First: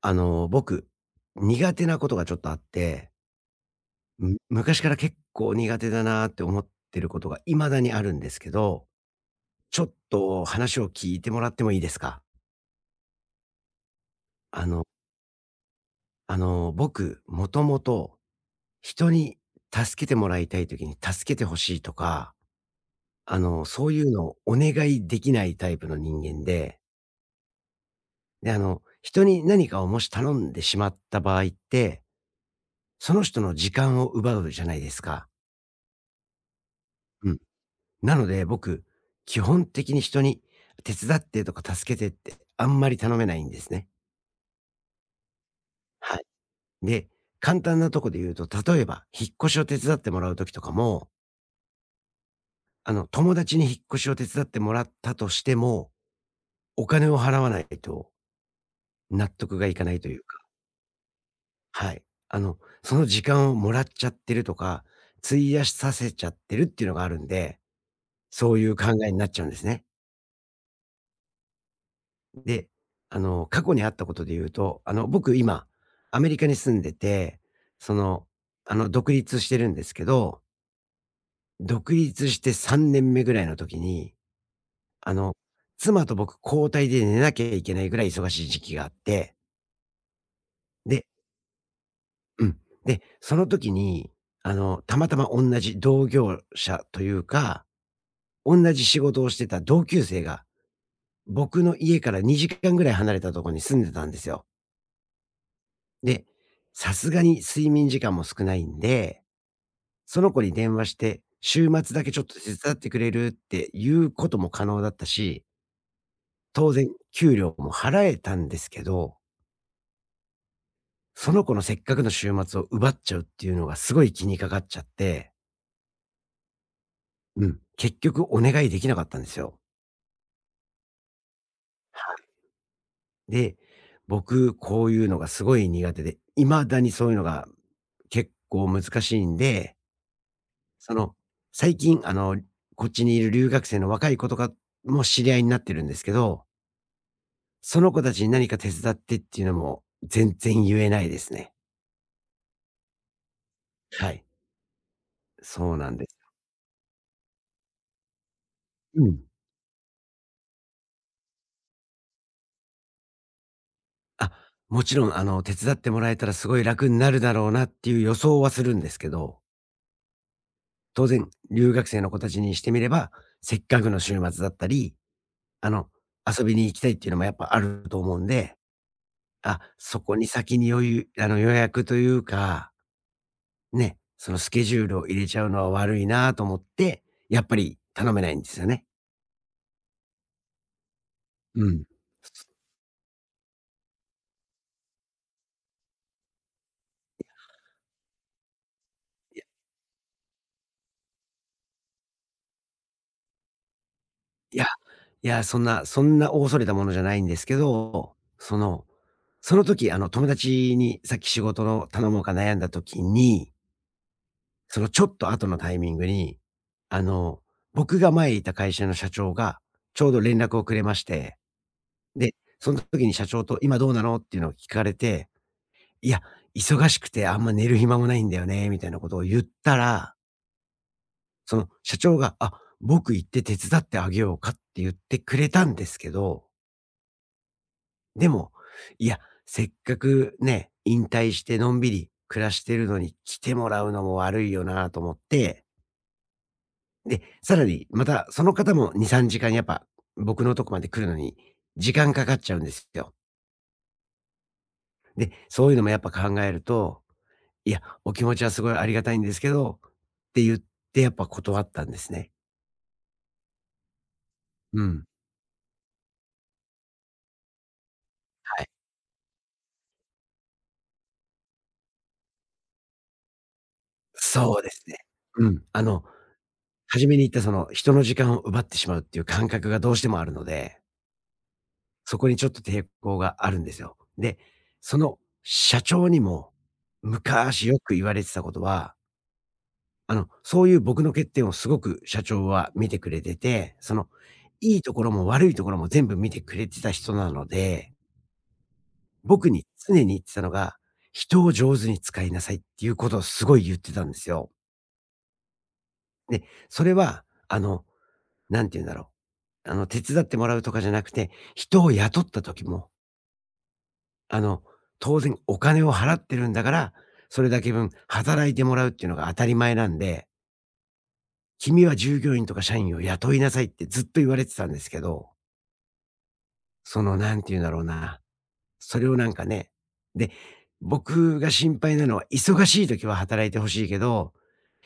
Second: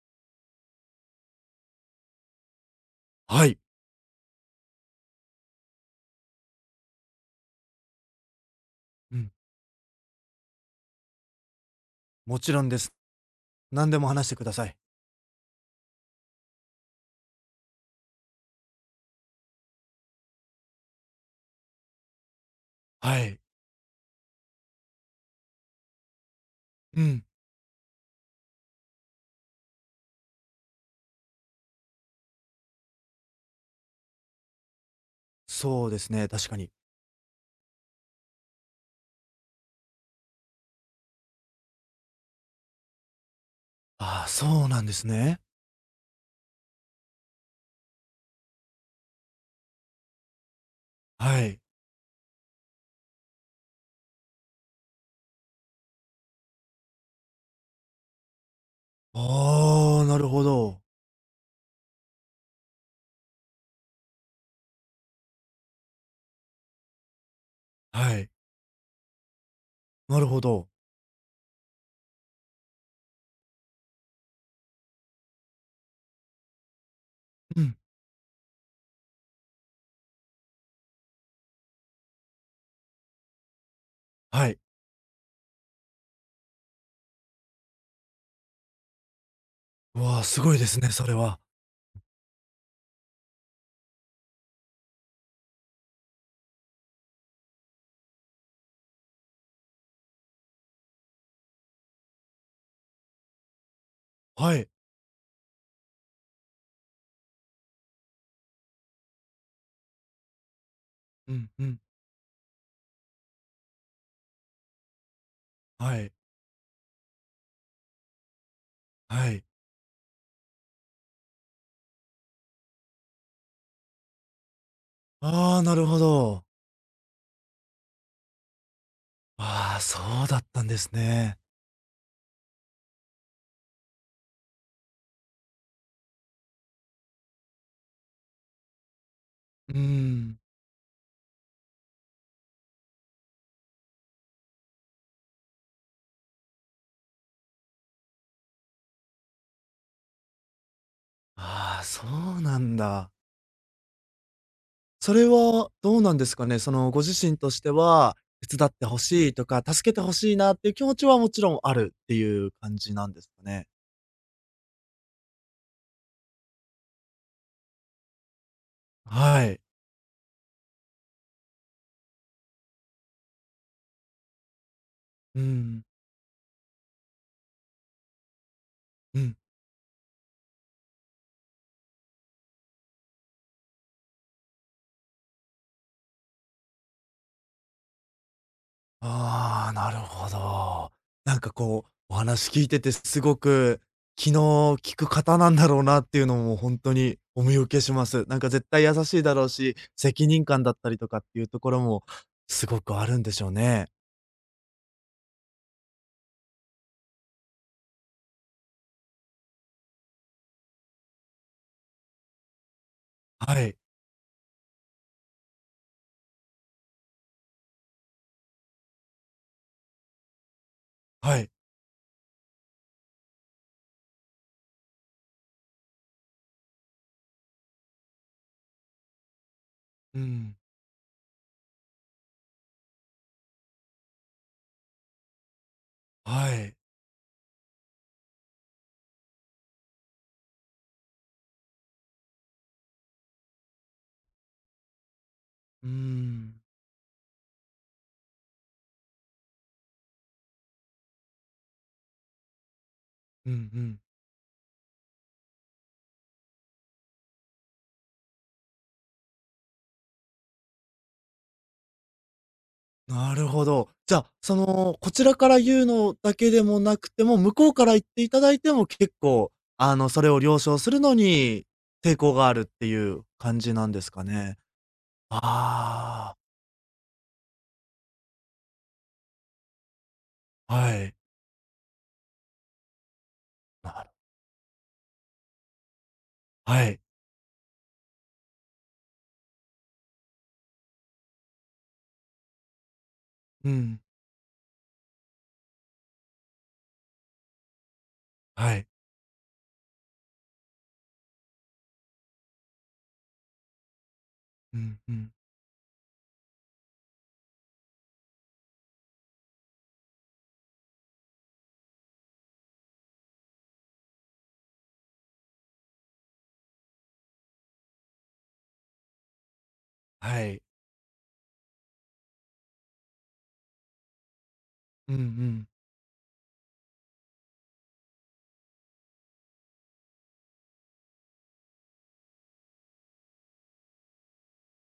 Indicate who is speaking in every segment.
Speaker 1: 僕、苦手なことがちょっとあって、
Speaker 2: はい。
Speaker 1: 昔から結構苦手だなって思ってることが未だにあるんですけど、
Speaker 2: うん、
Speaker 1: ちょっと話を聞いてもらってもいいですか？
Speaker 2: もちろんです。何でも話してくだ
Speaker 1: あ
Speaker 2: さい。
Speaker 1: の僕、もともと、人に助けてもらいたい時に助けてほしいとか、
Speaker 2: はい。
Speaker 1: そういうのをお願いできないタイプの人間で、
Speaker 2: うん、
Speaker 1: で、人に何かをもし頼んでしまった場合って、その人の時間を奪うじゃないですか。
Speaker 2: そうですね、確かに。
Speaker 1: うん。なので、僕、基本的に人に手伝ってとか助けてってあんまり頼めないんですね。
Speaker 2: ああ、そうなんですね。
Speaker 1: はい。で、簡単なとこで言うと、例えば、引っ越しを手伝ってもらう時とかも、
Speaker 2: はい。
Speaker 1: 友達に引っ越しを手伝ってもらったとしても、お金を払わないと納得がいかない
Speaker 2: ああ、
Speaker 1: とい
Speaker 2: な
Speaker 1: う
Speaker 2: る
Speaker 1: か、
Speaker 2: ほど。
Speaker 1: はい。あの、その時間をもらっちゃってるとか、費やさせちゃってるっていうのがあるんで、
Speaker 2: はい。
Speaker 1: そういう考えになっちゃうんですね。
Speaker 2: なるほど。
Speaker 1: で、過去にあったことで言うと、僕今、アメリカに住んでて、
Speaker 2: うん、
Speaker 1: その、独立してるんですけど、独立して3年目ぐらいの時に、
Speaker 2: はい。
Speaker 1: あの、妻と僕交代で寝なきゃいけないぐらい忙しい時期があって、
Speaker 2: うわあ、すごいですね、
Speaker 1: で
Speaker 2: それは。
Speaker 1: うん。で、その時に、たまたま同じ同業者というか、同じ仕事をしてた同級生が、僕の家から2時間ぐらい離れたところに住んでたんですよ。
Speaker 2: はい。
Speaker 1: で、さすがに睡眠時間も少ないんで、その子に電話して、
Speaker 2: うん、う
Speaker 1: 週
Speaker 2: ん。
Speaker 1: 末だけちょっと手伝ってくれるっていうことも可能だったし、
Speaker 2: はい。
Speaker 1: 当然給料も払えたんですけど、
Speaker 2: はい。
Speaker 1: その子のせっかくの週末を奪っちゃうっていうのがすごい気にかかっちゃって、
Speaker 2: ああ、なるほど。
Speaker 1: うん、結局お願いできなかったんですよ。
Speaker 2: ああ、そうだったんですね。
Speaker 1: はい。で、僕こういうのがすごい苦手で、未だにそういうのが結構難しいん
Speaker 2: う
Speaker 1: で、
Speaker 2: ーん。
Speaker 1: その、最近、こっちにいる留学生の若い子とかも知り合いになってるんですけど、その子たちに何か手伝ってっていうのも全然言えないですね。
Speaker 2: ああ、そうなんだ。
Speaker 1: はい。
Speaker 2: それは
Speaker 1: そうなん
Speaker 2: どう
Speaker 1: で
Speaker 2: な
Speaker 1: す。
Speaker 2: んですかね？その、ご自身としては、手伝ってほ
Speaker 1: うん。
Speaker 2: しいとか、助けてほしいなっていう気持ちはもちろんあるっていう感じなんですかね？
Speaker 1: あ、もちろん、手伝ってもらえたらすごい楽になるだろうなっていう予想はするんですけど、
Speaker 2: はい。
Speaker 1: 当然、留学生の子たちにしてみれば、せっかくの週末だったり、
Speaker 2: う
Speaker 1: あ
Speaker 2: ん、
Speaker 1: の、遊びに行きたいっていうのもやっぱあると思うんで、
Speaker 2: うん。
Speaker 1: あ、そこに先に余裕あの、予約というかね、そのスケジュールを入れちゃうのは悪いなと思って、やっぱり頼めないんですよね。
Speaker 2: ああ、なるほど。なんか
Speaker 1: うん。
Speaker 2: こう、お
Speaker 1: す
Speaker 2: 話聞いててすごく、気の利く方なんだろうなっていうのも本当にお見受けします。なんか絶対優しいだろうし、責任感だったりとかっていうところもすごくあるんでしょうね。
Speaker 1: いや、いや、そんな大それたものじゃないんですけど、その、その時、友達にさっき仕事の頼もうか悩んだ時に、
Speaker 2: はい、
Speaker 1: そのちょっと後のタイミングに、あの、僕が前いた会社の社長がちょうど連絡をくれまして、
Speaker 2: はい。
Speaker 1: で、その時に社長と「今どうなの？」っていうのを聞かれていや、忙しくてあんま寝る暇もないんだよね、みたいなことを言ったら、
Speaker 2: うん、
Speaker 1: その社長が、あ、僕行って手伝ってあげようかって言ってくれたんですけど、
Speaker 2: はい。
Speaker 1: でも、いや、せっかくね、引退してのんびり暮らしてるのに来てもらうのも悪いよなと思って、
Speaker 2: うん。
Speaker 1: で、さらにまたその方も2、3時間やっぱ僕のとこまで来るのに時間かかっちゃうんですよ。
Speaker 2: うんうん。
Speaker 1: で、そういうのもやっぱ考えると、いや、お気持ちはすごいありがたいんですけど、って言ってやっぱ断ったんですね。
Speaker 2: なるほど。じゃあ、そ
Speaker 1: う
Speaker 2: の、
Speaker 1: ん。
Speaker 2: こちらから言うのだけでもなくても、向こうから言っていただい
Speaker 1: はい。
Speaker 2: ても結構、あの、それを了承するのに抵抗があるっていう感じなんですか
Speaker 1: そ
Speaker 2: ね。
Speaker 1: うですね。うん。あの、
Speaker 2: あ
Speaker 1: 初めに言ったその人の時間を奪ってしまうっていう感覚がどうしてもあるの
Speaker 2: あ、
Speaker 1: で、
Speaker 2: はい。
Speaker 1: そこにちょっと抵抗があるんです
Speaker 2: な
Speaker 1: よ。
Speaker 2: る
Speaker 1: で、その社長にも
Speaker 2: はい。
Speaker 1: 昔よく言われてたことは、そういう僕の欠点をすごく社長は見てくれて
Speaker 2: う
Speaker 1: て、そ
Speaker 2: ん。
Speaker 1: の、いいところも悪いところも全部見てくれてた人なので
Speaker 2: はい。
Speaker 1: 僕に常に言ってたのが、人を上手に使いなさいっていうことをすごい言ってたんですよ。
Speaker 2: うんうん。
Speaker 1: で、それは、何て言うんだろう、手伝ってもらうとかじゃなくて、人を雇った時も、あの、当然お金を払ってるんだから、それだけ分働いてもらうっていうのが当たり前なんで、
Speaker 2: はい。
Speaker 1: 君は従業員とか社員を雇いなさいってずっと言われてたんですけ
Speaker 2: うんう
Speaker 1: ど、
Speaker 2: ん。
Speaker 1: その、何て言うんだろうな、それをなんかね、で、僕が心配なのは忙しい時は働いてほしいけど、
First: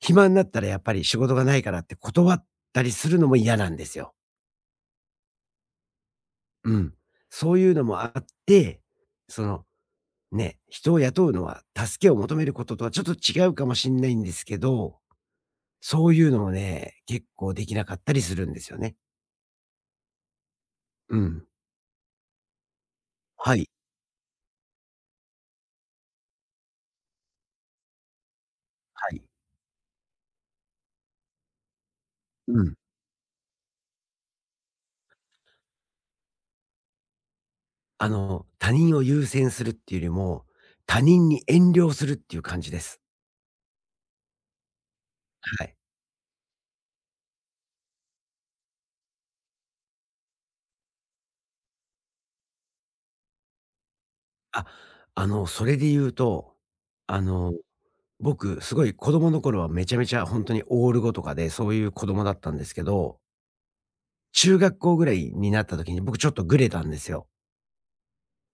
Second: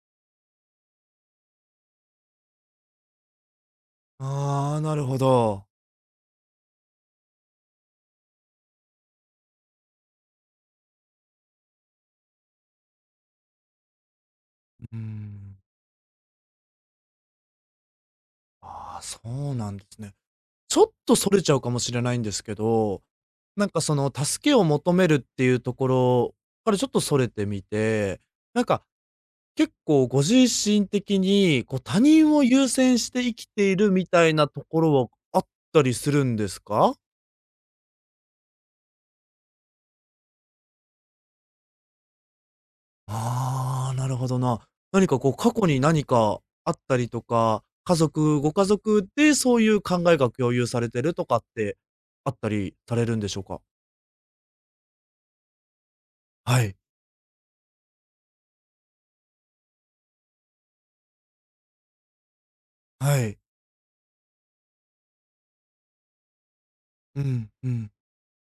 Speaker 1: 暇になったらやっぱり仕事がないからって断ったりするのも嫌なんですよ。
Speaker 2: ああ、なるほど。
Speaker 1: うん。そういうのもあって、その、ね、人を雇うのは助けを求めることとはちょっと違うかもしんないんですけ
Speaker 2: うー
Speaker 1: ど、
Speaker 2: ん。
Speaker 1: そういうのもね、結構できなかったりするんですよね。
Speaker 2: ああ、そうなんですね。ちょっ
Speaker 1: う
Speaker 2: とそれ
Speaker 1: ん。
Speaker 2: ちゃうかもしれないんですけど、
Speaker 1: は
Speaker 2: な
Speaker 1: い。
Speaker 2: んかその助けを求めるっていうところからちょっとそれてみて、なんか
Speaker 1: はい。
Speaker 2: 結構ご自身的にこう他人を
Speaker 1: う
Speaker 2: 優
Speaker 1: ん。
Speaker 2: 先して生きているみたいなところはあったりするんですか？
Speaker 1: あの、他人を優先するっていうよりも、他人に遠慮するっていう感じです。
Speaker 2: ああ、なるほどな。何かこう過
Speaker 1: は
Speaker 2: 去
Speaker 1: い。
Speaker 2: に何かあったりとか、家族ご家族でそういう考えが共有されてるとかってあったりされるんでしょうか？
Speaker 1: あ、それで言うと、
Speaker 2: はい、
Speaker 1: あの僕、すごい子供の頃はめちゃめちゃ本当にオール語とかで、そういう子供だったんですけ
Speaker 2: は
Speaker 1: ど、
Speaker 2: い。
Speaker 1: 中学校ぐらいになった時に僕ちょっとグレたんです
Speaker 2: う
Speaker 1: よ。
Speaker 2: ん、うん、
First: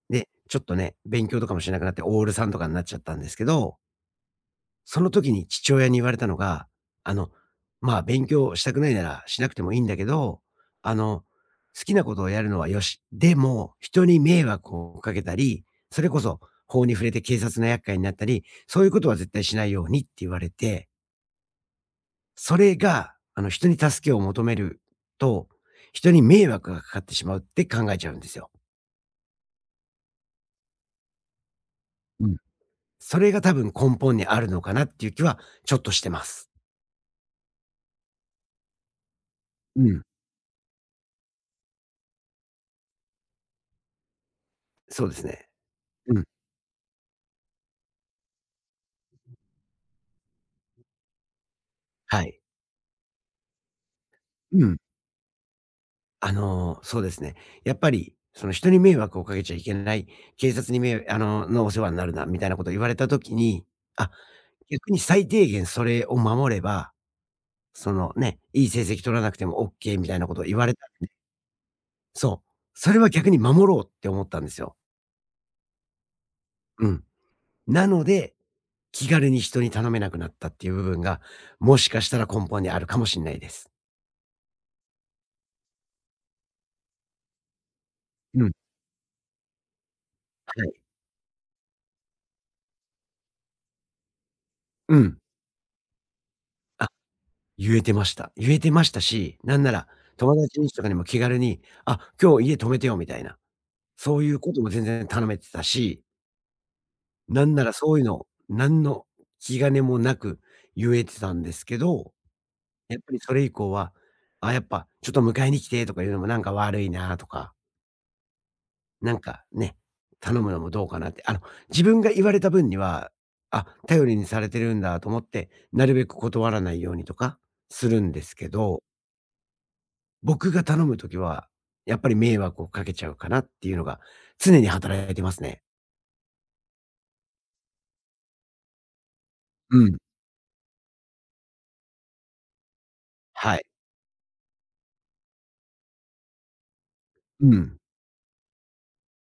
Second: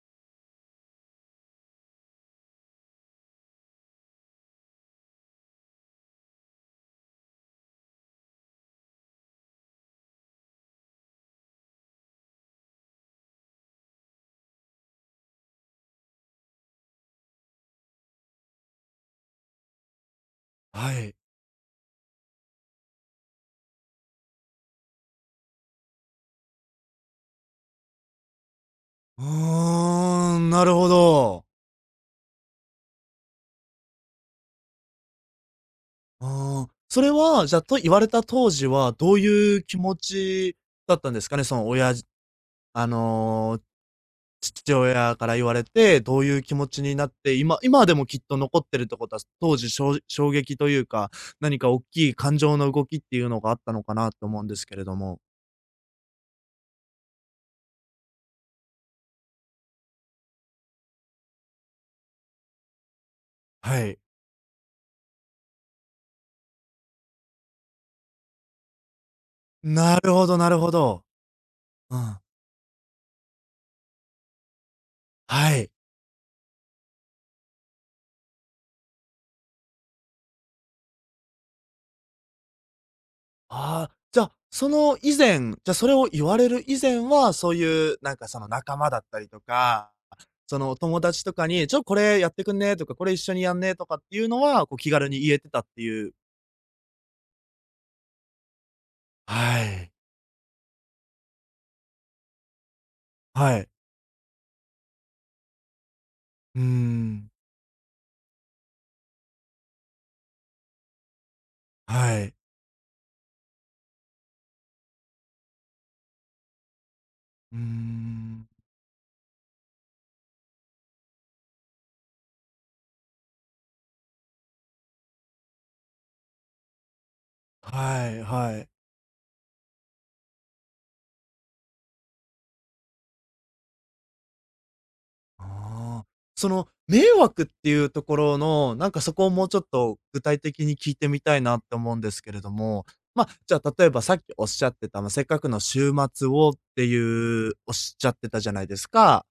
Speaker 1: で、ちょっとね、勉強とかもしなくなってオールさんとかになっちゃったんですけど、その時に父親に言われたのが、あの、まあ、勉強したくないならしなくてもいいんだけど、あの、好きなことをやるのはよし、でも人に迷惑をかけたり、それこそ法に触れて警察の厄介になったり、そういうことは絶対しないようにって言われて
Speaker 2: はい。
Speaker 1: それが、人に助けを求めると、人に迷惑がかかってしまうって考えちゃうんですよ。
Speaker 2: うーん、なるほど。
Speaker 1: うん。それが多分根本にあるのかなっていう気はちょっとしてます。
Speaker 2: ああ、それは、じゃあ、と言われた当時は、どういう気
Speaker 1: う
Speaker 2: 持
Speaker 1: ん。
Speaker 2: ちだったんですかね？その、あの、父
Speaker 1: そうで
Speaker 2: 親
Speaker 1: す
Speaker 2: から言
Speaker 1: ね。
Speaker 2: われて、
Speaker 1: う
Speaker 2: ど
Speaker 1: ん。
Speaker 2: ういう気持ちになって、今今でもきっと残ってるってことは、当時し衝撃というか、何か大きい
Speaker 1: は
Speaker 2: 感
Speaker 1: い。
Speaker 2: 情の動きっていうのがあったのかなと思うんで
Speaker 1: う
Speaker 2: すけ
Speaker 1: ん。
Speaker 2: れども。
Speaker 1: そうですね。やっぱり、その人に迷惑をかけちゃいけない、警察にめいあの、のお世話になるなみたいなことを言われた時に、
Speaker 2: はい。
Speaker 1: あ、逆に最低限それを守れば、そのね、いい成績取らなくてもオッケ
Speaker 2: な
Speaker 1: ーみ
Speaker 2: る
Speaker 1: たいな
Speaker 2: ほ
Speaker 1: こ
Speaker 2: ど、
Speaker 1: とを
Speaker 2: な
Speaker 1: 言
Speaker 2: る
Speaker 1: わ
Speaker 2: ほ
Speaker 1: れたん
Speaker 2: ど。
Speaker 1: で
Speaker 2: うん。
Speaker 1: そう。それは逆に守ろうって思ったんですよ。
Speaker 2: はい。
Speaker 1: うん。なので、気軽に人に頼めなくなったっていう部分が、もしかしたら根本にあるかもしんないです。
Speaker 2: ああ、じゃあ、その以前、じゃ、それを言われる以前は、そういうなんかそ
Speaker 1: う
Speaker 2: の
Speaker 1: ん。
Speaker 2: 仲間だったりとか、そ
Speaker 1: は
Speaker 2: の
Speaker 1: い。
Speaker 2: お友達とかに、これやってくんねとか、これ一緒にやんねとかっていうのは、こう気
Speaker 1: う
Speaker 2: 軽
Speaker 1: ん。
Speaker 2: に言えてたっていう。
Speaker 1: あ、言えてました。言えてましたし、なん
Speaker 2: は
Speaker 1: なら
Speaker 2: い。
Speaker 1: 友達にとかにも気軽に、「あ、今日家泊めてよ」みたいな、
Speaker 2: はい。
Speaker 1: そういうことも全然頼めてたし、
Speaker 2: うーん。
Speaker 1: なんならそういうの、なんの気兼ねもなく言えてたんですけど、
Speaker 2: はい。
Speaker 1: やっぱりそれ以降は、「あ、やっぱちょっと迎えに来て」とかいうのもなんか悪いなとか
Speaker 2: うーん。
Speaker 1: なんかね、頼むのもどうかなって。自分が言われた分には、あ、頼りにされてるんだと思って、なるべく断らないようにとかする
Speaker 2: は
Speaker 1: ん
Speaker 2: い、
Speaker 1: ですけ
Speaker 2: はい。
Speaker 1: ど、僕が頼むときは、やっぱり迷惑をかけちゃうかなっていうのが常に働いてますね。
Speaker 2: ああ。その迷惑っていうところの、なんかそこをもうちょっ
Speaker 1: うん。
Speaker 2: と具体的に聞いてみたいなって思うんですけれども、まあ、じ
Speaker 1: は
Speaker 2: ゃ
Speaker 1: い。
Speaker 2: あ例えばさっきおっしゃってた、まあ、せっかくの週末をって
Speaker 1: う
Speaker 2: いうおっ
Speaker 1: ん。
Speaker 2: しゃってたじゃないですか。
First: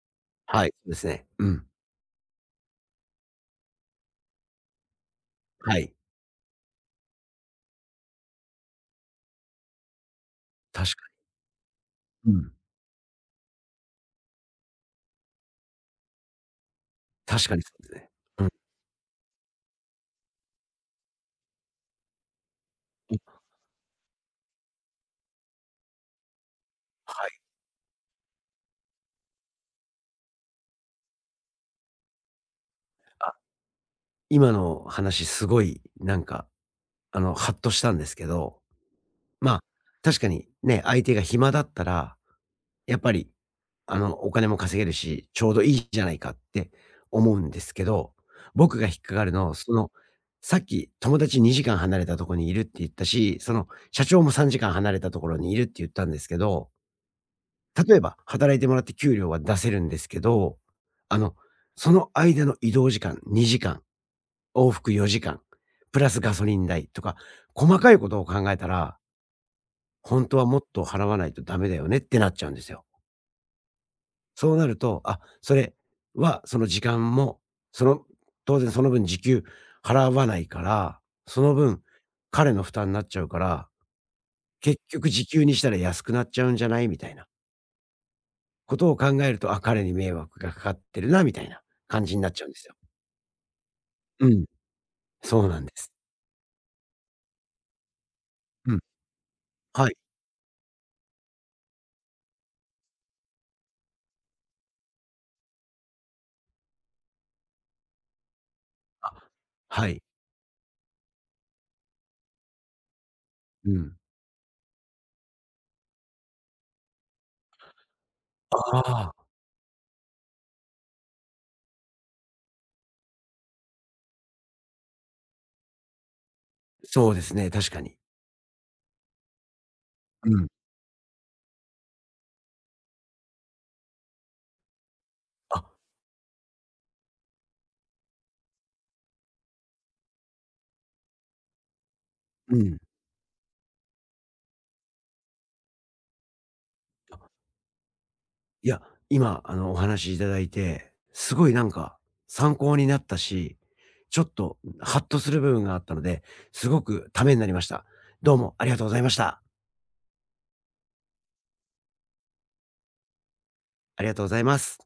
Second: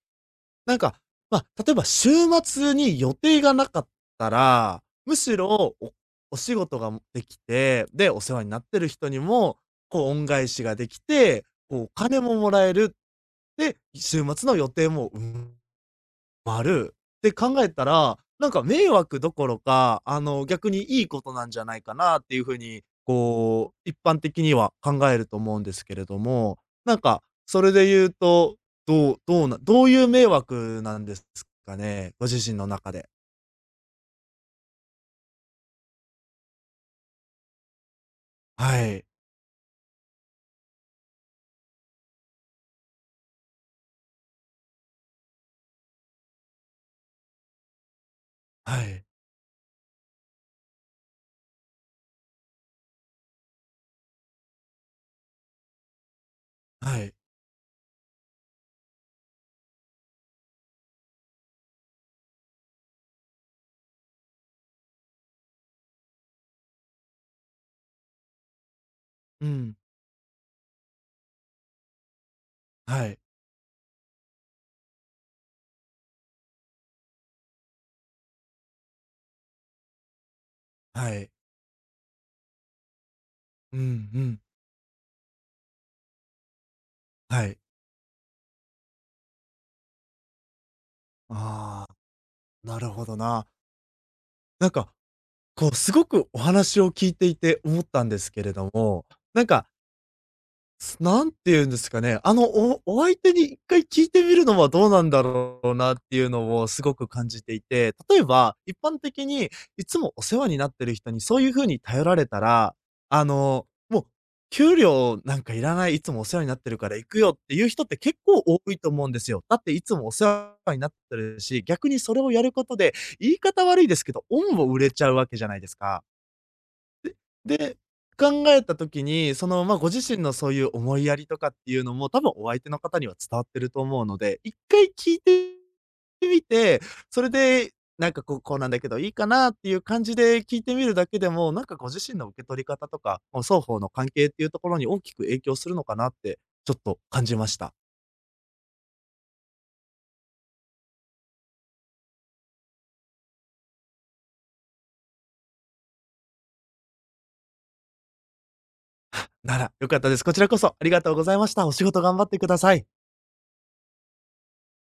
Speaker 1: はい、
Speaker 2: なん
Speaker 1: そうで
Speaker 2: か、
Speaker 1: すね。
Speaker 2: ま
Speaker 1: う
Speaker 2: あ、
Speaker 1: ん。
Speaker 2: 例えば週末に予定がなかったら、むしろ
Speaker 1: は
Speaker 2: お
Speaker 1: い。
Speaker 2: お仕事ができて、で、お世話になってる人にも、こう恩返しがで
Speaker 1: 確
Speaker 2: き
Speaker 1: か
Speaker 2: て、こうお金
Speaker 1: に。う
Speaker 2: もも
Speaker 1: ん。
Speaker 2: らえる、で、週末の予定も、まるって
Speaker 1: 確
Speaker 2: 考
Speaker 1: かに
Speaker 2: え
Speaker 1: そう
Speaker 2: た
Speaker 1: ですね。
Speaker 2: ら、
Speaker 1: うん。
Speaker 2: なんか迷惑どころか、あの、逆にいいことなんじゃないかなっていう風に、
Speaker 1: うん。
Speaker 2: こう、一般的には考えると思うんですけれども、なんか、
Speaker 1: はい。
Speaker 2: それで言うと、どういう迷惑なんですかね？ご自身の中で。
Speaker 1: あ、今の話すごいなんか、ハッとしたんですけど
Speaker 2: はい。
Speaker 1: まあ、確かにね、相手が暇だったら、やっぱり、お金も稼げるし、ちょうどいいじゃないかって思うんですけど、僕
Speaker 2: は
Speaker 1: が引っ
Speaker 2: い。
Speaker 1: かかるの、その、さっき友達2時間離れたところにいるって言ったし、その社長も3時間離れたところにいるって言ったんですけど、
Speaker 2: はい。
Speaker 1: 例えば働いてもらって給料は出せるんですけど、あの、その間の移動時間2時間、往復4時間、プラスガソリン代とか、細かいことを考えたら、
Speaker 2: うん。
Speaker 1: 本当はもっと払わないとダメだよねってなっちゃうんですよ。
Speaker 2: はい。
Speaker 1: そうなると、あ、それはその時間も、その当然その分時給払わないから、
Speaker 2: はい。
Speaker 1: その分、彼の負担になっちゃうから、
Speaker 2: うんうん。
Speaker 1: 結局時給にしたら安くなっちゃうんじゃないみたいな
Speaker 2: はい。
Speaker 1: ことを考えると、あ、彼に迷惑がかかってるなみたいな
Speaker 2: あ
Speaker 1: 感
Speaker 2: あ、
Speaker 1: じになっちゃうんですよ。
Speaker 2: なるほどな。
Speaker 1: うん、
Speaker 2: なんか、
Speaker 1: そうなん
Speaker 2: こ
Speaker 1: で
Speaker 2: う、
Speaker 1: す。
Speaker 2: すごくお話を聞いていて思ったんですけれど
Speaker 1: うん、
Speaker 2: も、なんか
Speaker 1: はい。
Speaker 2: すなんて言うんですかね、あの、お相手に一回聞いてみるのはどうなんだろうなっていうのをすごく感じていて、例えば、一般
Speaker 1: あ、
Speaker 2: 的にい
Speaker 1: は
Speaker 2: つ
Speaker 1: い。
Speaker 2: もお世話になってる人にそういう風に頼られたら、あの、
Speaker 1: うん。
Speaker 2: もう給料なんかいらない、いつもお世話になってるから行くよっていう人って結構多いと思う
Speaker 1: あ
Speaker 2: ん
Speaker 1: あ、
Speaker 2: ですよ。だっていつもお世話になってるし、逆にそれをやることで、言い方悪いですけど、恩を売れちゃうわけじゃないですか。
Speaker 1: そうですね、確
Speaker 2: で、
Speaker 1: かに。
Speaker 2: 考えた時に、その、まあ、ご自身の
Speaker 1: うん。
Speaker 2: そういう思いやりとかっていうのも、多分お相手の方には伝わってると思うので、一回聞いて
Speaker 1: あ、
Speaker 2: みて、それで、なんかこうこうなんだけどいいかなっていう感じで聞いてみるだけでも、なんかご自身の受け
Speaker 1: う
Speaker 2: 取り
Speaker 1: ん。
Speaker 2: 方とか、もう双方の関係っていうところに大きく影響するのかなって、ちょっと感じました。
Speaker 1: いや、今、お話しいただいて、すごいなんか参考になったし、ちょっとハッとする部分があったので、すごくためになりました。どうもありがとうございました。
Speaker 2: なら、良かったです。こちらこそありがとうございました。お仕事頑張ってください。
Speaker 1: ありがとうございます。